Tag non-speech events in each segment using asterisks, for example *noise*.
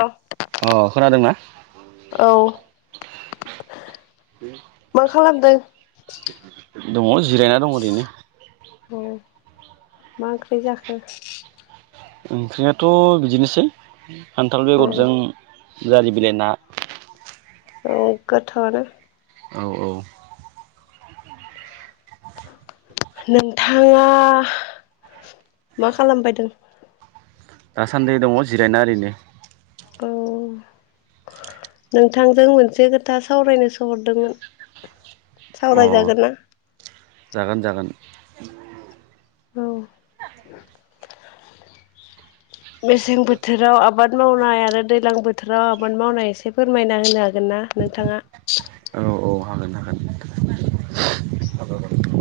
औ अ खोनादोंना? बे मा खालामदों? दङ जिरायना दङ ओरैनो। मा ओंख्रि जाखो? ओंख्रियाथ' बिदिनोसै खान्थाल अ औ बेगरजों जारि बिलाइ ना। औ गोथावानो। औ औ। नोंथाङा मा खालामबाय दों? दासान्दै दङ जिरायना ओरैनो। औ नोंथांजों मोनसे खोथा सावरायनो सोहरदोंमोन। अ सावरायजागोन ना? जागोन जागोन। औ। मेसें बोथोराव आबाद मावनाय आरो दैज्लां बोथोराव आबाद मावनाय एसे फोरमायना होनो हागोन ना नोंथाङा? औ औ हागोन हागोन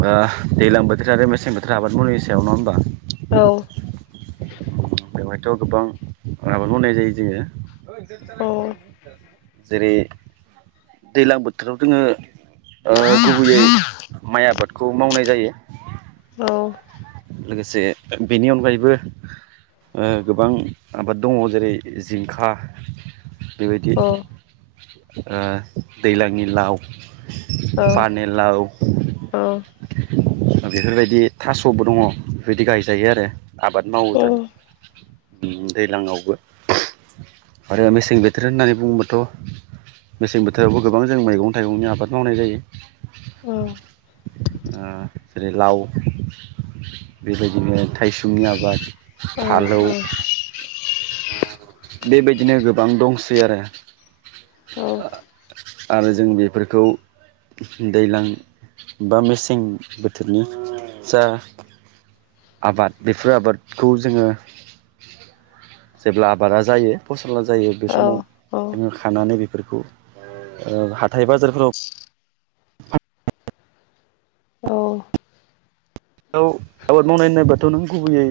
ओ दैज्लां बोथोर आरो मेसें बोथोर आबाद मावनायनि सायाव नङा होमबा? औ। बेवहायथ' गोबां आबाद मावनाय जायो जोङो। औ *unintelligible* जेरै दैज्लां बोथोराव जोङो ओ गुबैयै माइ आबाद खौ मावनाय जायो। औ औ लोगोसे बेनि अनगायैबो ओ गोबां आबाद दङ जेरै जिंखा बेबायदि औ ओ दैलांनि लाव औ पानेलाव औ ओ बेफोरबायदि थास'बो दङ बेफोरबायदि गायजायो आरो आबाद औ मावद्रोम ओम दैलांआवबो आरो मेसें बोथोर होननानै बुङोबाथ' मेसें बोथोरावबो गोबां जों मैगं थाइगंनि आबाद मावनाय जायो। औ ओ जेरै लाव बेबायदिनो थाइसुमनि आबाद फालौ औ औ बेबायदिनो गोबां दंसै आरो औ आरो जों बेफोरखौ दैज्लां बा मेसें बोथोरनि जा आबाद बेफोर आबादखौ जोङो जेब्ला आबादा जायो पस सला जायो बे समाव औ जोङो खानानै बेफोरखौ ओ हाथाइ बाजारफोराव औ औ आबाद मावनाय होनोबाथ' नों गुबैयै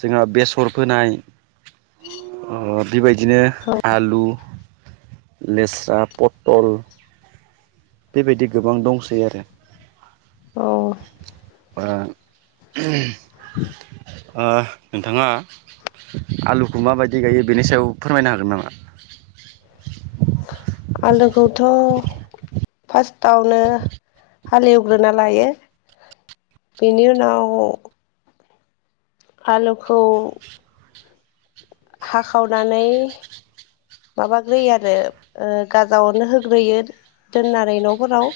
जोंहा बेसर फोनाय ओ बेबाय दिनो आलु लेस्रा पटल बेबायदि गोबां दंसै आरो औ ओ ओ नोंथाङा आलुखौ माबायदि गायो बेनि सायाव फोरमायनो हागोन नामा? थ' फास्ट आवनो हालेवग्रोना लायो बेनि उनाव आलुखौ हाखावनानै माबा ग्रोयो आरो ओ गाजा अरनो होग्रोयो दोननानै न'फोराव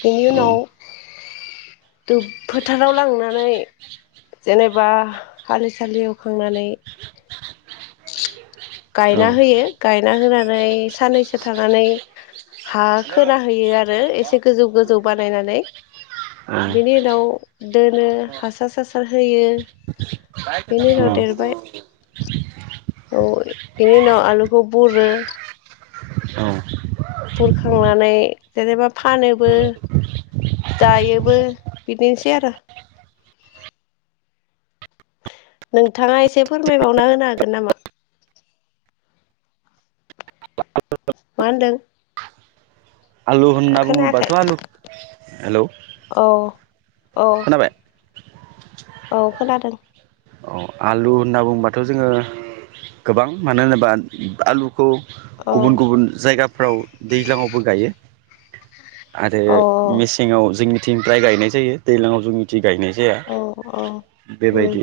बेनि औ उनाव दुब फोथाराव लांनानै जेनेबा हलि सालि एवखांनानै औ गायना होयो गायना होनानै साननैसो थानानै हा खोना होयो आरो एसे गोजौ गोजौ बानायनानै बेनि उनाव दोनो हासार सासार होयो बेनि उनाव देरबाय औ बिनि उनाव आलुखौ बुरो औ बुरखांनानै जेनेबा फानोबो जायोबो बिदिनोसै आरो नोंथाङा एसे फोरमायबावना होनो हागोन नामा। मा होनदों। आलु होनना खोनायाखै बुंङोबाथ' आलु हेल' औ औ औ खोनादों अ आलु होनना बुंबाथ जोङो गोबां मानो होनोबा आलु औ गुबुन गुबुन जायगाफ्राव दैज्लांआव बो गायो। आरो औ मेसेंआव जोंनि मिथिनिफ्राय गायनाय जायो दैज्लांआव जों निथि गायनाय औ औ जाया उम बेबायदि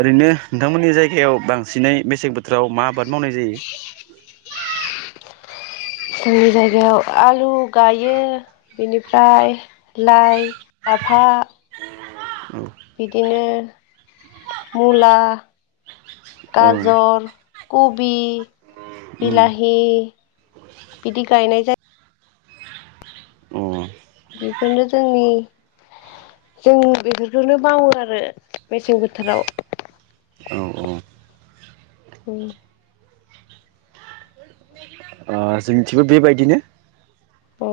ओरैनो नोंथांमोननि जायगायाव बांसिनै मेसें बोथोराव मा बाद मावनाय जायो जोंनि जायगायाव आलु गायो बेनिफ्राय लाइ लाफा औ बिदिनो मुला औ गाजर खबि उम बिलाहि बिदि गायनाय जायो अ बेफोरनो जोंनि जों बेफोरखौनो मावो आरो मेसें बोथोराव औ उ ओ जोंनिथिंबो बेबायदिनो औ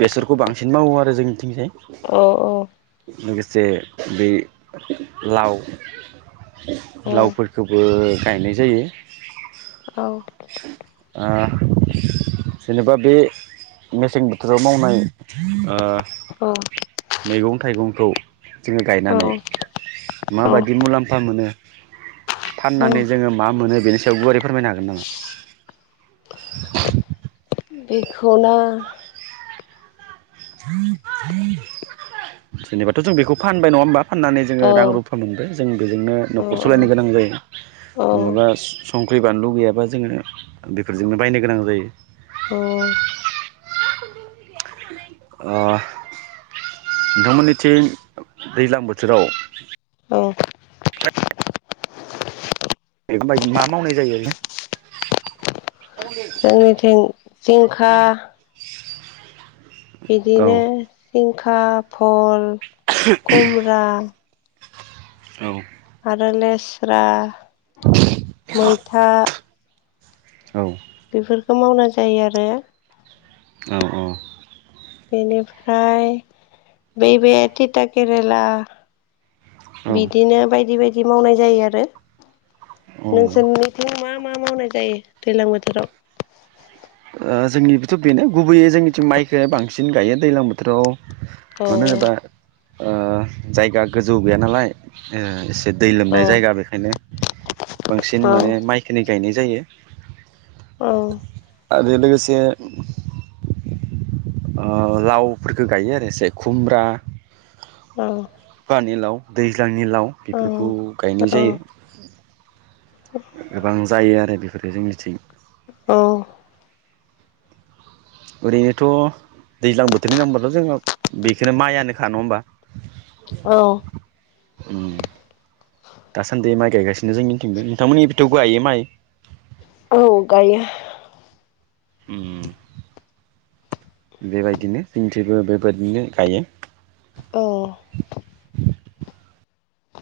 बेसरखौ बांसिन मावो आरो जोंनिथिंजाय औ औ जे बे लाव औ लावफोरखौबो गायनाय जायो। औ ओ जेनेबा बे मेसें बोथोराव मावनाय ओ औ मैगं थाइगंखौ जोङो औ गायनानै औ माबायदि मुलाम्फा मोनो? फाननानै औ जोङो मा मोनो बेनो फिसायाव गुवै फोरमायनो हागोन नामा? बेखौनो *inaudible* जेनेबाथ' जों बेखौ फानबाय नङा होमबा? फाननानै जोङो औ रां रुफा मोनबाय जों बेजोंनो औ न'खर सालायनो गोनां जायो औ मालाबा संख्रि बानलु गैयाबा जोङो बेफोरजोंनो बायनो गोनां जायो *inaudible* औ ओ नोंथांमोननिथिं दैज्लां बोथोराव बेफोरबायदि मा मावनाय जायो *unintelligible* जोंनिथिं जिंखा औ बिदिनो खा भल कुम्ब्रा औ आरो लेस्रा मैथा औ बेफोरखौ मावना जायो आरो औ औ बेनिफ्राय बैबे थिथा केरेला औ बिदिनो बायदि बायदि मावनाय जायो आरो औ नोंसोरनिथिं मा मा मावनाय जायो दैलां बोथोराव? ओ जोंनिबोथ' बेनो गुबैयै जोंनिथिं माइखो बांसिन गायो दैज्लां बोथोराव मानो औ होनोबा ओ जायगा गोजौ गैया नालाय एसे दै लोमनाय औ जायगा बेखायनो बांसिन औ माने माइखनि गायनाय जायो। औ आरो लोगोसे ओ लावफोरखौ गायो आरो एसे खुमब्रा औ पानेलाव दैजां निलाव बेफोरखौ गायनाय औ जायो। गोबां जायो आरो बि फोरो जोंनिथिं। औ ओरैनोथ' दैज्लां बोथोरनि नामबाथ' जोंङो बेखौनो माइआनोखा नङा होमबा? औ उम दासान्दि माइ गायगासिनो जों निथिंबो नोंथांमोननि थिंबोथ गायो माइ औ गायो। उम बेबायदिनो जनिथिबो बेबायदिनो गायो। औ